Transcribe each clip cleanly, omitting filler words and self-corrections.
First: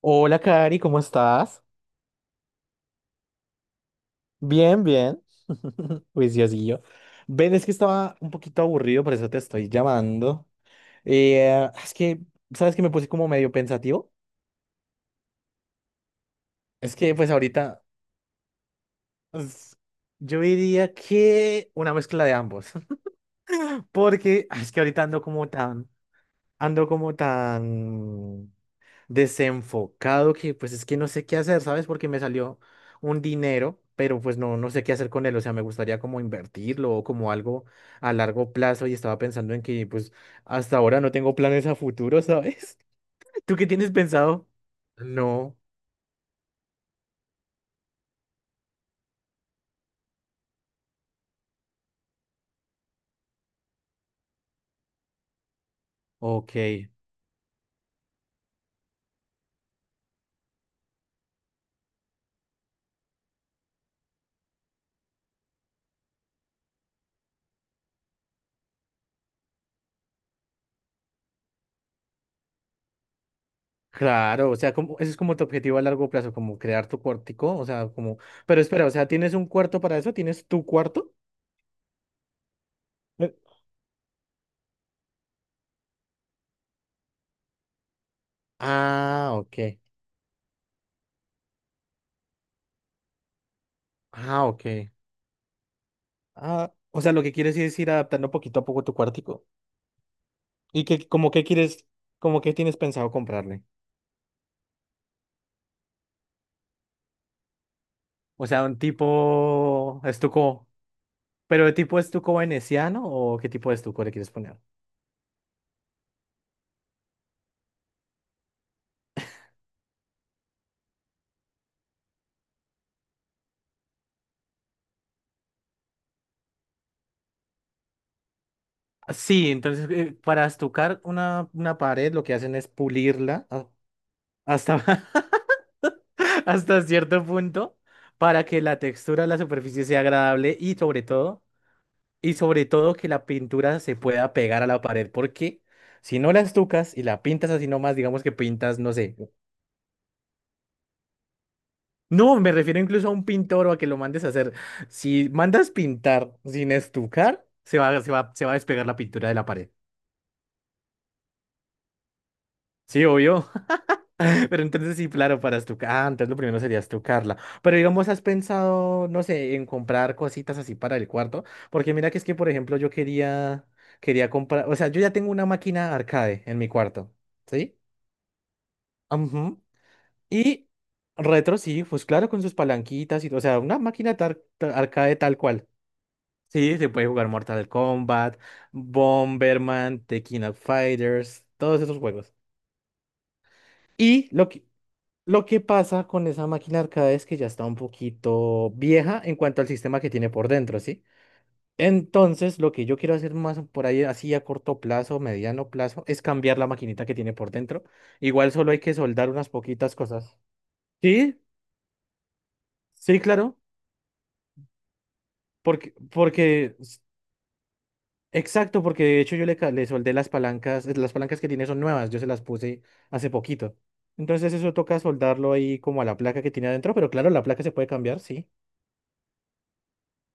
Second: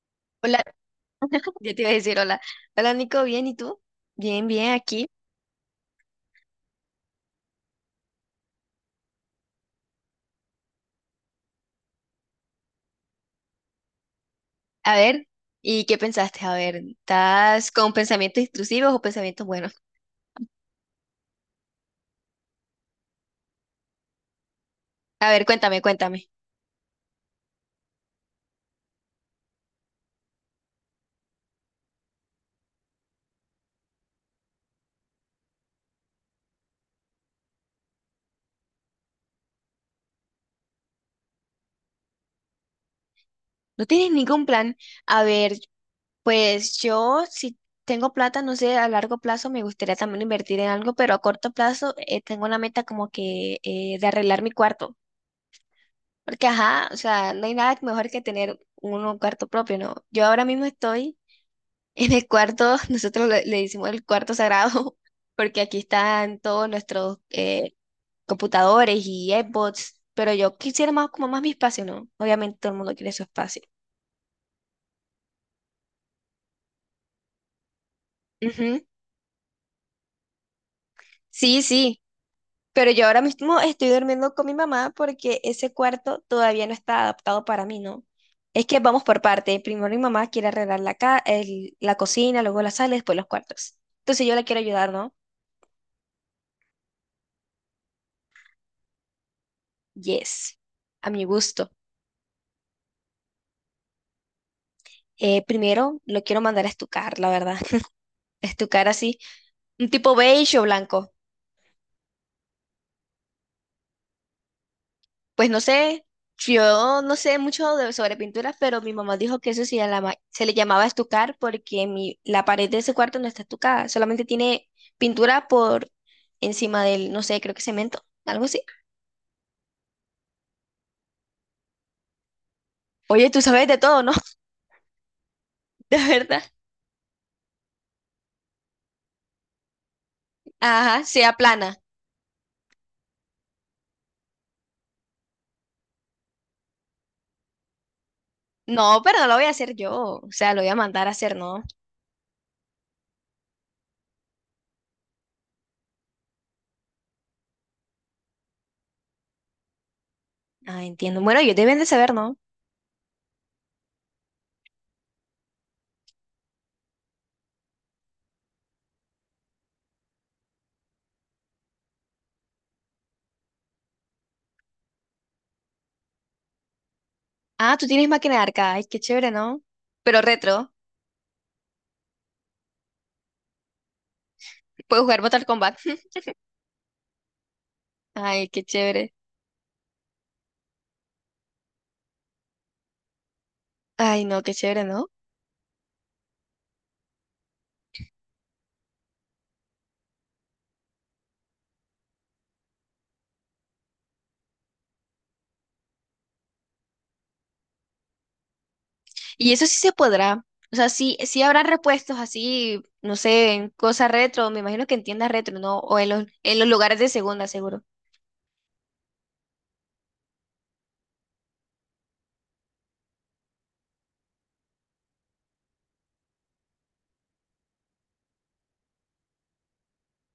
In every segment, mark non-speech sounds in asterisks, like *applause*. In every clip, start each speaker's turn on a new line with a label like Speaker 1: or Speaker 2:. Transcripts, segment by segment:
Speaker 1: Hola,
Speaker 2: Hola,
Speaker 1: Cari, ¿cómo estás?
Speaker 2: ya te iba a decir hola. Hola Nico, bien, ¿y tú? Bien, bien,
Speaker 1: Bien,
Speaker 2: aquí.
Speaker 1: bien. *laughs* Juiciosillo. Ven, es que estaba un poquito aburrido, por eso te estoy llamando. Es que, ¿sabes que me puse como medio pensativo?
Speaker 2: A ver, ¿y qué pensaste? A ver,
Speaker 1: Es que, pues
Speaker 2: ¿estás
Speaker 1: ahorita,
Speaker 2: con pensamientos intrusivos o pensamientos buenos?
Speaker 1: pues, yo diría que una mezcla de ambos. *laughs* Porque es que ahorita
Speaker 2: A ver, cuéntame, cuéntame.
Speaker 1: ando como tan desenfocado que pues es que no sé qué hacer, ¿sabes? Porque me salió un dinero, pero pues no, no sé qué hacer con él, o sea, me gustaría como invertirlo o como algo a largo plazo y estaba pensando en que pues hasta ahora no tengo planes a futuro, ¿sabes? *laughs* ¿Tú qué
Speaker 2: ¿No
Speaker 1: tienes
Speaker 2: tienes ningún
Speaker 1: pensado?
Speaker 2: plan? A ver,
Speaker 1: No,
Speaker 2: pues yo si tengo plata, no sé, a largo plazo me gustaría también invertir en algo, pero a corto plazo tengo la meta como que de arreglar mi cuarto. Porque, ajá,
Speaker 1: ok.
Speaker 2: o sea, no hay nada mejor que tener uno un cuarto propio, ¿no? Yo ahora mismo estoy en el cuarto, *laughs* nosotros le decimos el cuarto sagrado, *laughs* porque aquí están todos nuestros computadores y Xbox, pero yo quisiera más como más mi espacio, ¿no? Obviamente todo el mundo quiere su espacio.
Speaker 1: Claro, o sea, como, ese es como tu objetivo a largo plazo, como crear tu cuartico, o sea, como, pero
Speaker 2: Ujú.
Speaker 1: espera, o sea, ¿tienes un cuarto para eso? ¿Tienes tu cuarto?
Speaker 2: Sí, sí, pero yo ahora
Speaker 1: Eh,
Speaker 2: mismo estoy durmiendo con mi mamá porque ese cuarto todavía no está adaptado para mí, ¿no? Es que vamos por
Speaker 1: Ah,
Speaker 2: parte.
Speaker 1: ok.
Speaker 2: Primero mi mamá quiere arreglar la cocina, luego la sala, y después los cuartos. Entonces yo la
Speaker 1: Ah,
Speaker 2: quiero
Speaker 1: ok.
Speaker 2: ayudar, ¿no?
Speaker 1: Ah, o sea, lo que quieres es ir adaptando poquito a poco tu cuartico.
Speaker 2: Yes,
Speaker 1: ¿Y que
Speaker 2: a mi
Speaker 1: como que
Speaker 2: gusto.
Speaker 1: quieres, como que tienes pensado comprarle?
Speaker 2: Primero lo quiero mandar a estucar, la verdad. *laughs*
Speaker 1: O sea, un
Speaker 2: Estucar así, un
Speaker 1: tipo
Speaker 2: tipo beige o
Speaker 1: estuco,
Speaker 2: blanco.
Speaker 1: pero ¿de tipo estuco veneciano o qué tipo de estuco le quieres poner?
Speaker 2: Pues no sé, yo no sé sobre pinturas, pero mi mamá dijo que eso se le llamaba estucar porque la pared de ese cuarto no está estucada, solamente tiene pintura por encima del, no sé, creo que cemento, algo así.
Speaker 1: Ah, sí, entonces para estucar una pared lo que hacen es
Speaker 2: Oye, tú
Speaker 1: pulirla
Speaker 2: sabes de todo, ¿no? *laughs*
Speaker 1: hasta,
Speaker 2: De verdad.
Speaker 1: *laughs* hasta cierto punto para que la textura de la superficie sea agradable y sobre
Speaker 2: Ajá, sea
Speaker 1: todo,
Speaker 2: plana.
Speaker 1: y sobre todo que la pintura se pueda pegar a la pared, porque si no la estucas y la pintas así nomás, digamos que pintas, no
Speaker 2: No,
Speaker 1: sé.
Speaker 2: pero no lo voy a hacer yo, o sea, lo voy a mandar a hacer, ¿no?
Speaker 1: No, me refiero incluso a un pintor o a que lo mandes a hacer. Si mandas pintar sin estucar, se va, se va, se va a despegar la pintura de la pared.
Speaker 2: Ah, entiendo. Bueno, ellos deben de saber, ¿no?
Speaker 1: Sí, obvio. *laughs* Pero entonces sí, claro, para estucar. Ah, entonces lo primero sería estucarla. Pero digamos, ¿has pensado, no sé, en comprar cositas así para el cuarto? Porque mira que es que, por ejemplo, yo quería, quería comprar, o sea, yo ya tengo una máquina arcade en mi cuarto. ¿Sí?
Speaker 2: Ah, tú tienes máquina de arcade. Ay, qué chévere, ¿no?
Speaker 1: Ujú.
Speaker 2: Pero
Speaker 1: Y
Speaker 2: retro.
Speaker 1: retro, sí, pues claro, con sus palanquitas y, o sea, una máquina
Speaker 2: Puedes
Speaker 1: arcade
Speaker 2: jugar
Speaker 1: tal
Speaker 2: Mortal
Speaker 1: cual.
Speaker 2: Kombat.
Speaker 1: Sí, se puede jugar Mortal
Speaker 2: *laughs*
Speaker 1: Kombat,
Speaker 2: Ay, qué chévere.
Speaker 1: Bomberman, The King of Fighters, todos esos juegos.
Speaker 2: Ay,
Speaker 1: Y
Speaker 2: no, qué chévere, ¿no?
Speaker 1: lo que pasa con esa máquina arcade es que ya está un poquito vieja en cuanto al sistema que tiene por dentro, ¿sí? Entonces, lo que yo quiero hacer más por ahí, así a corto plazo, mediano plazo, es cambiar la maquinita que tiene por dentro. Igual solo hay que soldar unas
Speaker 2: Y eso sí se
Speaker 1: poquitas cosas.
Speaker 2: podrá. O sea, sí,
Speaker 1: Sí,
Speaker 2: sí habrá repuestos así, no
Speaker 1: sí,
Speaker 2: sé,
Speaker 1: claro.
Speaker 2: en cosas retro. Me imagino que en tiendas retro, ¿no?
Speaker 1: Porque,
Speaker 2: O en los
Speaker 1: porque,
Speaker 2: lugares de segunda, seguro.
Speaker 1: exacto, porque de hecho yo le, le soldé las palancas que tiene son nuevas, yo se las puse hace poquito. Entonces eso toca soldarlo ahí como a la placa que tiene adentro, pero claro, la placa se puede cambiar, sí.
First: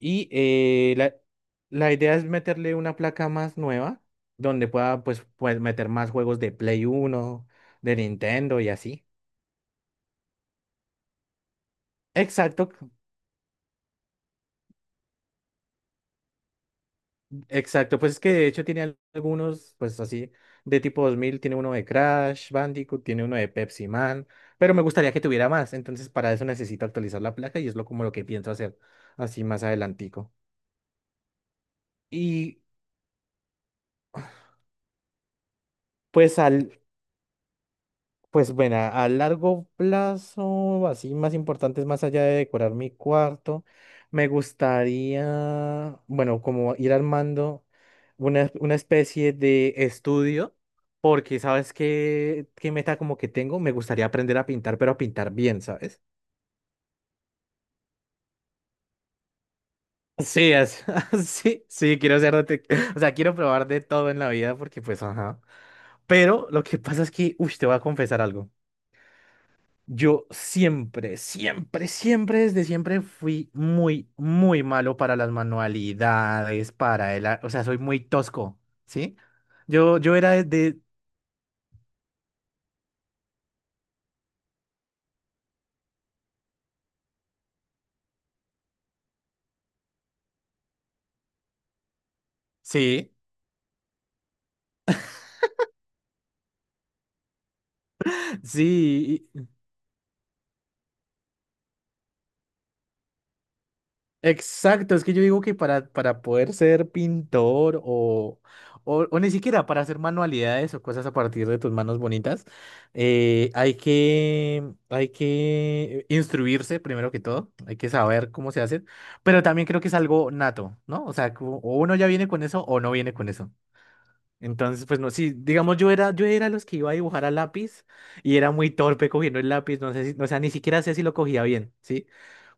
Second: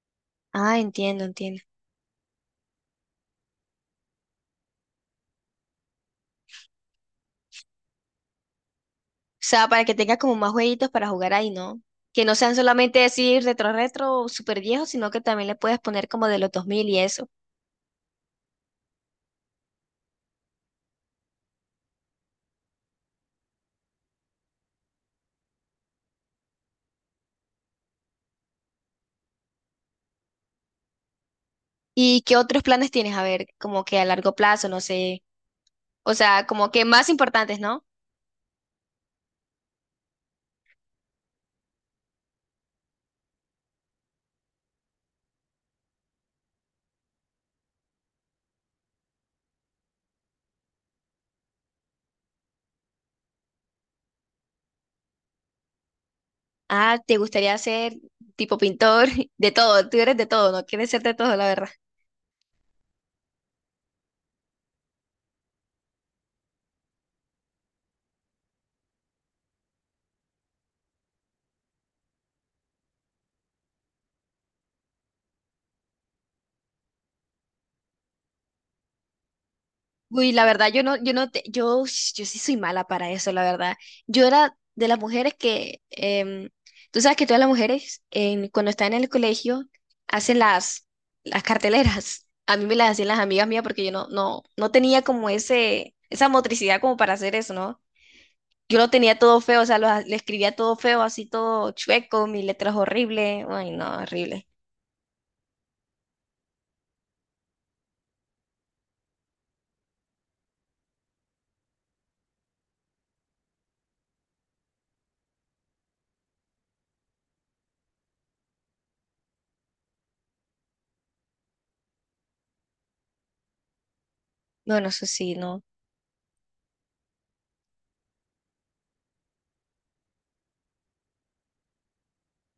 Speaker 1: Y
Speaker 2: Ah, entiendo, entiendo.
Speaker 1: la idea es meterle una placa más nueva, donde pueda pues, pues meter más juegos de Play Uno, de Nintendo y así.
Speaker 2: O sea, para que tengas como más jueguitos para jugar ahí, ¿no? Que no sean
Speaker 1: Exacto,
Speaker 2: solamente decir retro, retro, súper viejos, sino que también le puedes poner como de los 2000 y eso.
Speaker 1: exacto, pues es que de hecho tiene algunos, pues así, de tipo 2000, tiene uno de Crash Bandicoot, tiene uno de Pepsi Man, pero me gustaría que tuviera más, entonces para eso necesito actualizar la placa y es lo como lo que pienso hacer así más adelantico.
Speaker 2: ¿Y qué
Speaker 1: Y
Speaker 2: otros planes tienes? A ver, como que a largo plazo, no sé. O
Speaker 1: pues
Speaker 2: sea, como
Speaker 1: al,
Speaker 2: que más importantes, ¿no?
Speaker 1: Pues bueno, a largo plazo, así más importantes, más allá de decorar mi cuarto, me gustaría, bueno, como ir armando una especie de estudio, porque sabes qué, qué meta como que tengo, me gustaría aprender a pintar, pero a pintar bien, ¿sabes?
Speaker 2: Ah, te gustaría ser tipo pintor, *laughs* de todo, tú eres de
Speaker 1: Sí,
Speaker 2: todo, ¿no? Quieres ser de
Speaker 1: *laughs*
Speaker 2: todo, la
Speaker 1: sí,
Speaker 2: verdad.
Speaker 1: sí, quiero ser, *laughs* o sea, quiero probar de todo en la vida, porque pues, ajá. Pero lo que pasa es que, uy, te voy a confesar algo. Yo siempre, siempre, siempre, desde siempre fui muy, muy malo para las manualidades, para el, o sea, soy muy tosco, ¿sí? Yo,
Speaker 2: Uy, la verdad, yo no te, yo sí soy mala para eso, la verdad. Yo era de las mujeres que, tú sabes que todas las mujeres, cuando están en el colegio, hacen las carteleras. A mí me las hacían
Speaker 1: sí,
Speaker 2: las amigas mías porque yo no, no, no tenía como esa motricidad como para hacer eso, ¿no?
Speaker 1: *laughs*
Speaker 2: Yo lo tenía
Speaker 1: sí.
Speaker 2: todo feo, o sea, le escribía todo feo, así todo chueco, mis letras horribles, ay, no, horrible.
Speaker 1: Exacto, es que yo digo que para poder ser pintor o ni siquiera para hacer manualidades o cosas a partir de tus manos bonitas, hay que instruirse primero que todo, hay que saber cómo se hace, pero también creo que es algo nato, ¿no? O sea, como o uno ya viene con eso o no viene con eso. Entonces,
Speaker 2: Bueno,
Speaker 1: pues
Speaker 2: eso
Speaker 1: no, sí,
Speaker 2: sí, no.
Speaker 1: digamos, yo era los que iba a dibujar a lápiz y era muy torpe cogiendo el lápiz, no sé si, o sea, ni siquiera sé si lo cogía bien, ¿sí?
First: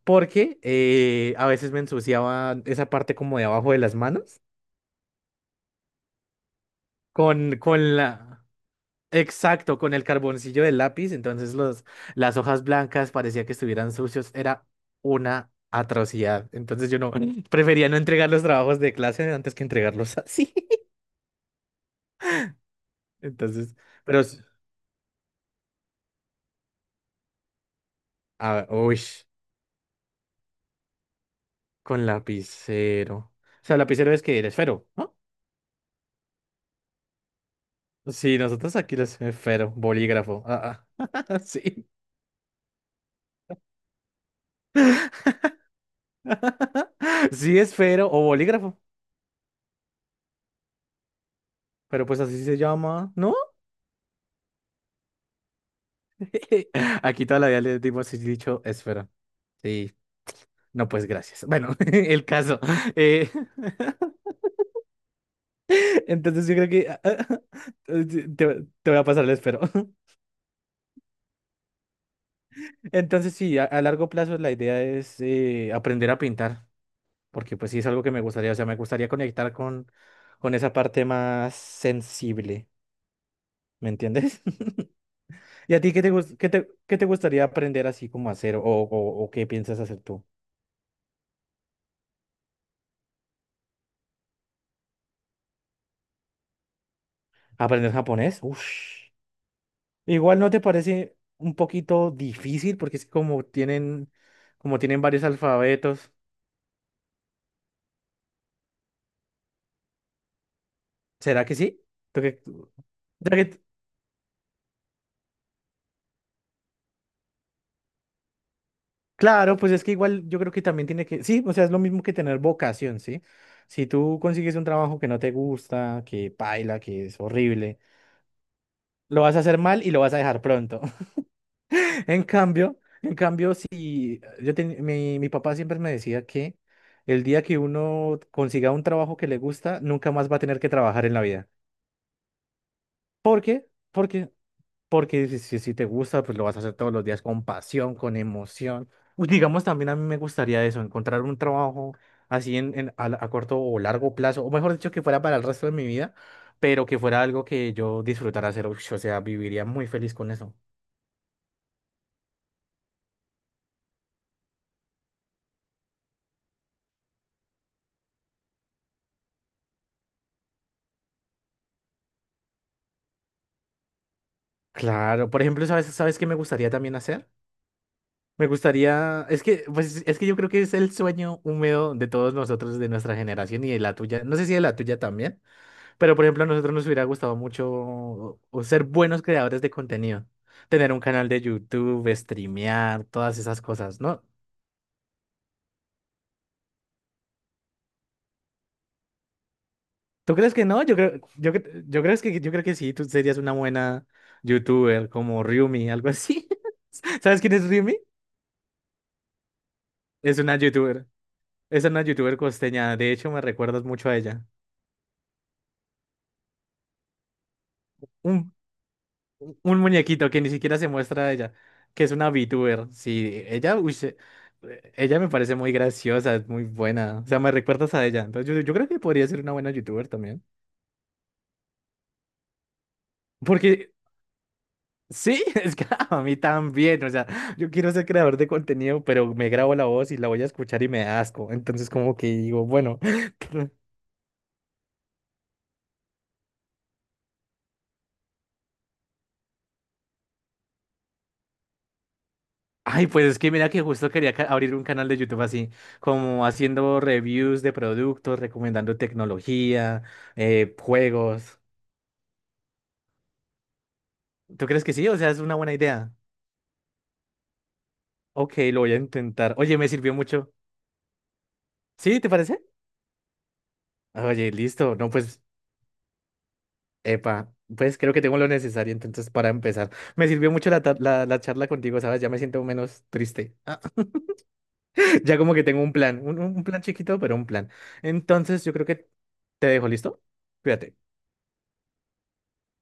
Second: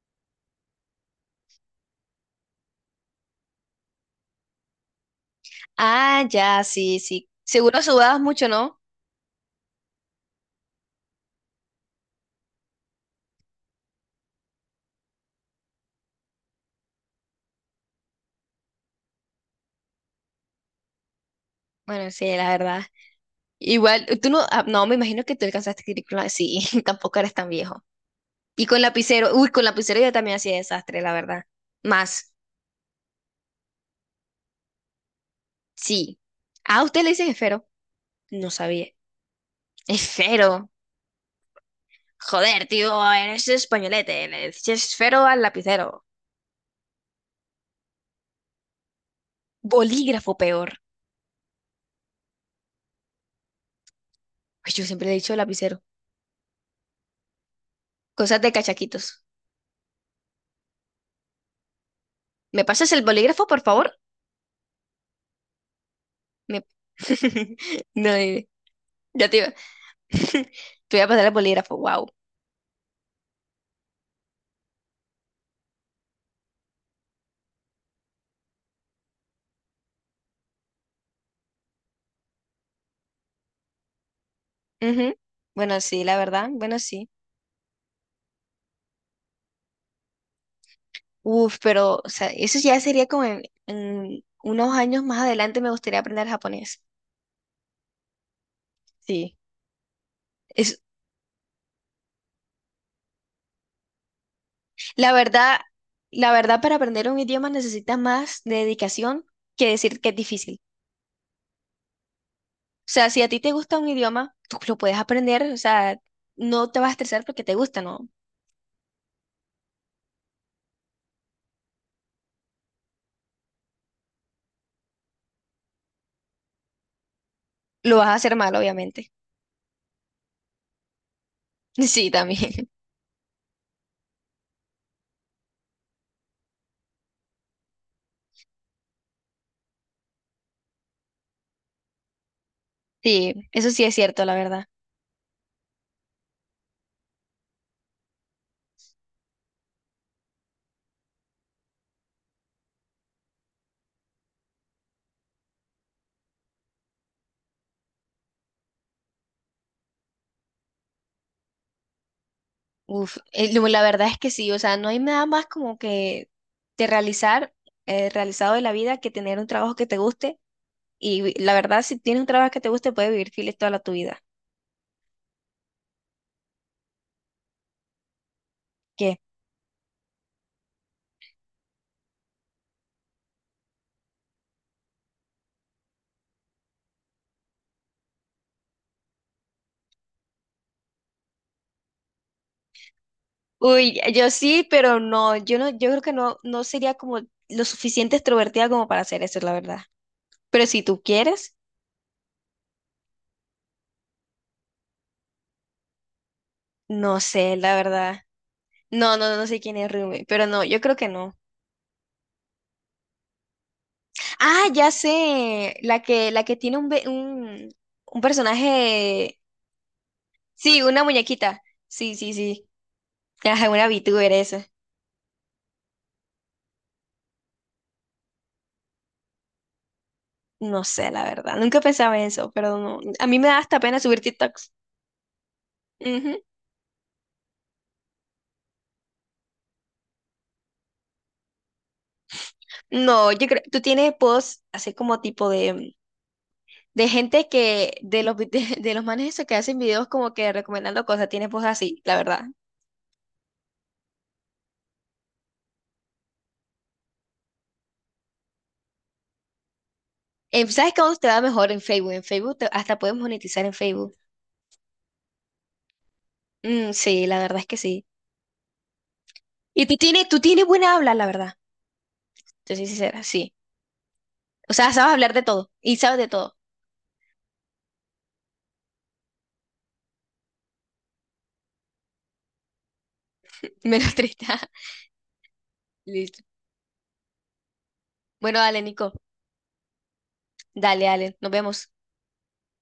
Speaker 1: Porque a veces me ensuciaba esa parte como de abajo de las manos
Speaker 2: Ah, ya, sí, sí. Seguro
Speaker 1: con
Speaker 2: sudabas
Speaker 1: la…
Speaker 2: mucho, ¿no?
Speaker 1: exacto, con el carboncillo del lápiz, entonces los, las hojas blancas parecía que estuvieran sucios, era una atrocidad. Entonces yo no *laughs* prefería no entregar los trabajos de clase antes que entregarlos así. *laughs*
Speaker 2: Bueno, sí, la verdad.
Speaker 1: Entonces,
Speaker 2: Igual,
Speaker 1: pero
Speaker 2: tú no, ah, no, me imagino que tú alcanzaste a escribir con sí, *laughs* tampoco eres tan viejo. Y con
Speaker 1: uy,
Speaker 2: lapicero, uy, con lapicero yo también hacía desastre, la verdad.
Speaker 1: con
Speaker 2: Más,
Speaker 1: lapicero. O sea, lapicero es que eres fero, ¿no?
Speaker 2: sí. Ah, ¿usted le dicen esfero?
Speaker 1: Sí,
Speaker 2: No
Speaker 1: nosotros
Speaker 2: sabía.
Speaker 1: aquí los fero, bolígrafo.
Speaker 2: Esfero.
Speaker 1: Ah, ah, *laughs* sí.
Speaker 2: Joder, tío, eres españolete, le dices esfero al lapicero.
Speaker 1: *laughs* Sí, esfero o bolígrafo,
Speaker 2: Bolígrafo peor.
Speaker 1: pero pues así se llama, ¿no?
Speaker 2: Ay, yo siempre le he dicho lapicero.
Speaker 1: *laughs* Aquí toda la vida le dimos el
Speaker 2: Cosas de
Speaker 1: dicho
Speaker 2: cachaquitos.
Speaker 1: esfera. Sí, no, pues gracias. Bueno, *laughs* el caso.
Speaker 2: ¿Me pasas el
Speaker 1: eh,
Speaker 2: bolígrafo, por favor?
Speaker 1: *laughs* entonces yo
Speaker 2: Me-
Speaker 1: creo que
Speaker 2: *laughs*
Speaker 1: *laughs*
Speaker 2: No,
Speaker 1: te,
Speaker 2: dime.
Speaker 1: te voy a pasar
Speaker 2: Ya
Speaker 1: el
Speaker 2: te iba.
Speaker 1: esfero. *laughs*
Speaker 2: *laughs* Te voy a pasar el bolígrafo, wow.
Speaker 1: Entonces sí, a largo plazo la idea es aprender a pintar, porque pues sí es algo que me gustaría, o sea, me gustaría conectar con esa parte más sensible, ¿me entiendes? *laughs*
Speaker 2: Ujú.
Speaker 1: ¿Y
Speaker 2: Bueno,
Speaker 1: a ti qué
Speaker 2: sí,
Speaker 1: te,
Speaker 2: la verdad,
Speaker 1: qué te,
Speaker 2: bueno,
Speaker 1: qué te
Speaker 2: sí.
Speaker 1: gustaría aprender así como hacer o qué piensas hacer tú?
Speaker 2: Uf, pero o sea, eso ya sería como en unos años más adelante me gustaría aprender japonés.
Speaker 1: ¿Aprender japonés? Ush.
Speaker 2: Sí.
Speaker 1: Igual no te
Speaker 2: Es,
Speaker 1: parece un poquito difícil porque es como tienen
Speaker 2: la
Speaker 1: varios
Speaker 2: verdad,
Speaker 1: alfabetos.
Speaker 2: la verdad, para aprender un idioma necesitas más dedicación que decir que es difícil.
Speaker 1: ¿Será que sí? ¿Tú qué-
Speaker 2: O sea, si
Speaker 1: o
Speaker 2: a
Speaker 1: sea
Speaker 2: ti te
Speaker 1: que-
Speaker 2: gusta un idioma, tú lo puedes aprender, o sea, no te vas a estresar porque te gusta, ¿no?
Speaker 1: claro, pues es que igual yo creo que también tiene que, sí, o sea, es lo mismo que tener vocación, ¿sí? Si tú consigues un trabajo que no te gusta, que paila, que es horrible,
Speaker 2: Lo vas a hacer mal, obviamente.
Speaker 1: lo vas a hacer mal y lo vas a dejar pronto.
Speaker 2: *laughs* Sí, también.
Speaker 1: En cambio, si yo mi, mi papá siempre me decía que el día que uno consiga un trabajo que le gusta, nunca más va a tener que trabajar en la vida.
Speaker 2: Sí,
Speaker 1: ¿Por qué?
Speaker 2: eso sí es cierto,
Speaker 1: Porque,
Speaker 2: la verdad.
Speaker 1: porque si, si te gusta, pues lo vas a hacer todos los días con pasión, con emoción. Pues digamos, también a mí me gustaría eso, encontrar un trabajo así en, a corto o largo plazo, o mejor dicho, que fuera para el resto de mi vida, pero que fuera algo que yo disfrutara hacer. Ush, o sea, viviría muy feliz con eso.
Speaker 2: Uf, la verdad es que sí, o sea, no hay nada más como que de realizar, realizado de la vida que tener un trabajo que te guste. Y la verdad, si tienes un trabajo que te guste, puedes vivir feliz toda la tu vida.
Speaker 1: Claro, por ejemplo, ¿sabes, sabes qué me gustaría también hacer? Me
Speaker 2: ¿Qué?
Speaker 1: gustaría, es que, pues, es que yo creo que es el sueño húmedo de todos nosotros, de nuestra generación y de la tuya. No sé si de la tuya también, pero por ejemplo, a nosotros nos hubiera gustado mucho o ser buenos creadores de contenido, tener un canal de YouTube, streamear, todas esas
Speaker 2: Uy,
Speaker 1: cosas, ¿no?
Speaker 2: yo sí, pero no, yo creo que no, no sería como lo suficiente extrovertida como para hacer eso, la verdad.
Speaker 1: ¿Tú crees que
Speaker 2: Pero si
Speaker 1: no? Yo
Speaker 2: tú
Speaker 1: creo, yo,
Speaker 2: quieres.
Speaker 1: yo creo que sí, tú serías una buena YouTuber como Ryumi, algo así.
Speaker 2: No
Speaker 1: *laughs* ¿Sabes quién
Speaker 2: sé,
Speaker 1: es
Speaker 2: la
Speaker 1: Ryumi?
Speaker 2: verdad. No, no, no sé quién es Rume,
Speaker 1: Es
Speaker 2: pero
Speaker 1: una
Speaker 2: no, yo creo
Speaker 1: YouTuber,
Speaker 2: que no.
Speaker 1: es una YouTuber costeña. De hecho, me recuerdas mucho a ella.
Speaker 2: Ah, ya sé, la que tiene un personaje,
Speaker 1: Un muñequito que ni siquiera
Speaker 2: sí,
Speaker 1: se
Speaker 2: una
Speaker 1: muestra a ella,
Speaker 2: muñequita.
Speaker 1: que es
Speaker 2: Sí,
Speaker 1: una
Speaker 2: sí, sí.
Speaker 1: VTuber. Sí,
Speaker 2: Ajá,
Speaker 1: ella,
Speaker 2: una
Speaker 1: uy,
Speaker 2: VTuber esa.
Speaker 1: ella me parece muy graciosa, es muy buena. O sea, me recuerdas a ella. Entonces, yo creo que podría ser una buena YouTuber también.
Speaker 2: No sé, la verdad. Nunca pensaba en eso, pero no. A mí me da hasta
Speaker 1: Porque
Speaker 2: pena subir TikToks.
Speaker 1: sí, *laughs* es que a
Speaker 2: Ujú.
Speaker 1: mí también. O sea, yo quiero ser creador de contenido, pero me grabo la voz y la voy a escuchar y me da asco. Entonces, como que digo, bueno.
Speaker 2: No, yo creo, tú
Speaker 1: *laughs*
Speaker 2: tienes posts así como tipo de gente que, *laughs* de los manes esos que hacen videos como que recomendando cosas, tienes posts así, la verdad.
Speaker 1: Ay, pues es que mira que justo quería abrir un canal de YouTube así, como haciendo reviews de productos, recomendando tecnología,
Speaker 2: ¿Sabes cómo te va
Speaker 1: juegos.
Speaker 2: mejor en Facebook? En hasta puedes monetizar en Facebook.
Speaker 1: ¿Tú crees que sí? O sea, es una buena idea.
Speaker 2: Mm, sí, la verdad es que sí.
Speaker 1: Ok, lo voy a intentar. Oye,
Speaker 2: Y
Speaker 1: me sirvió
Speaker 2: tú
Speaker 1: mucho.
Speaker 2: tienes buena habla, la verdad.
Speaker 1: ¿Sí? ¿Te parece?
Speaker 2: Te soy sincera, sí.
Speaker 1: Oye,
Speaker 2: O sea,
Speaker 1: listo. No,
Speaker 2: sabes hablar
Speaker 1: pues,
Speaker 2: de todo y sabes de todo.
Speaker 1: epa, pues creo que tengo lo necesario entonces para empezar. Me sirvió mucho la, la, la charla contigo, ¿sabes? Ya me siento menos triste.
Speaker 2: *laughs* Menos triste. *laughs*
Speaker 1: *laughs* Ya como que tengo
Speaker 2: Listo.
Speaker 1: un plan chiquito, pero un plan.
Speaker 2: Bueno,
Speaker 1: Entonces, yo
Speaker 2: dale,
Speaker 1: creo que
Speaker 2: Nico.
Speaker 1: te dejo, ¿listo?
Speaker 2: Dale,
Speaker 1: Cuídate.
Speaker 2: dale. Nos vemos.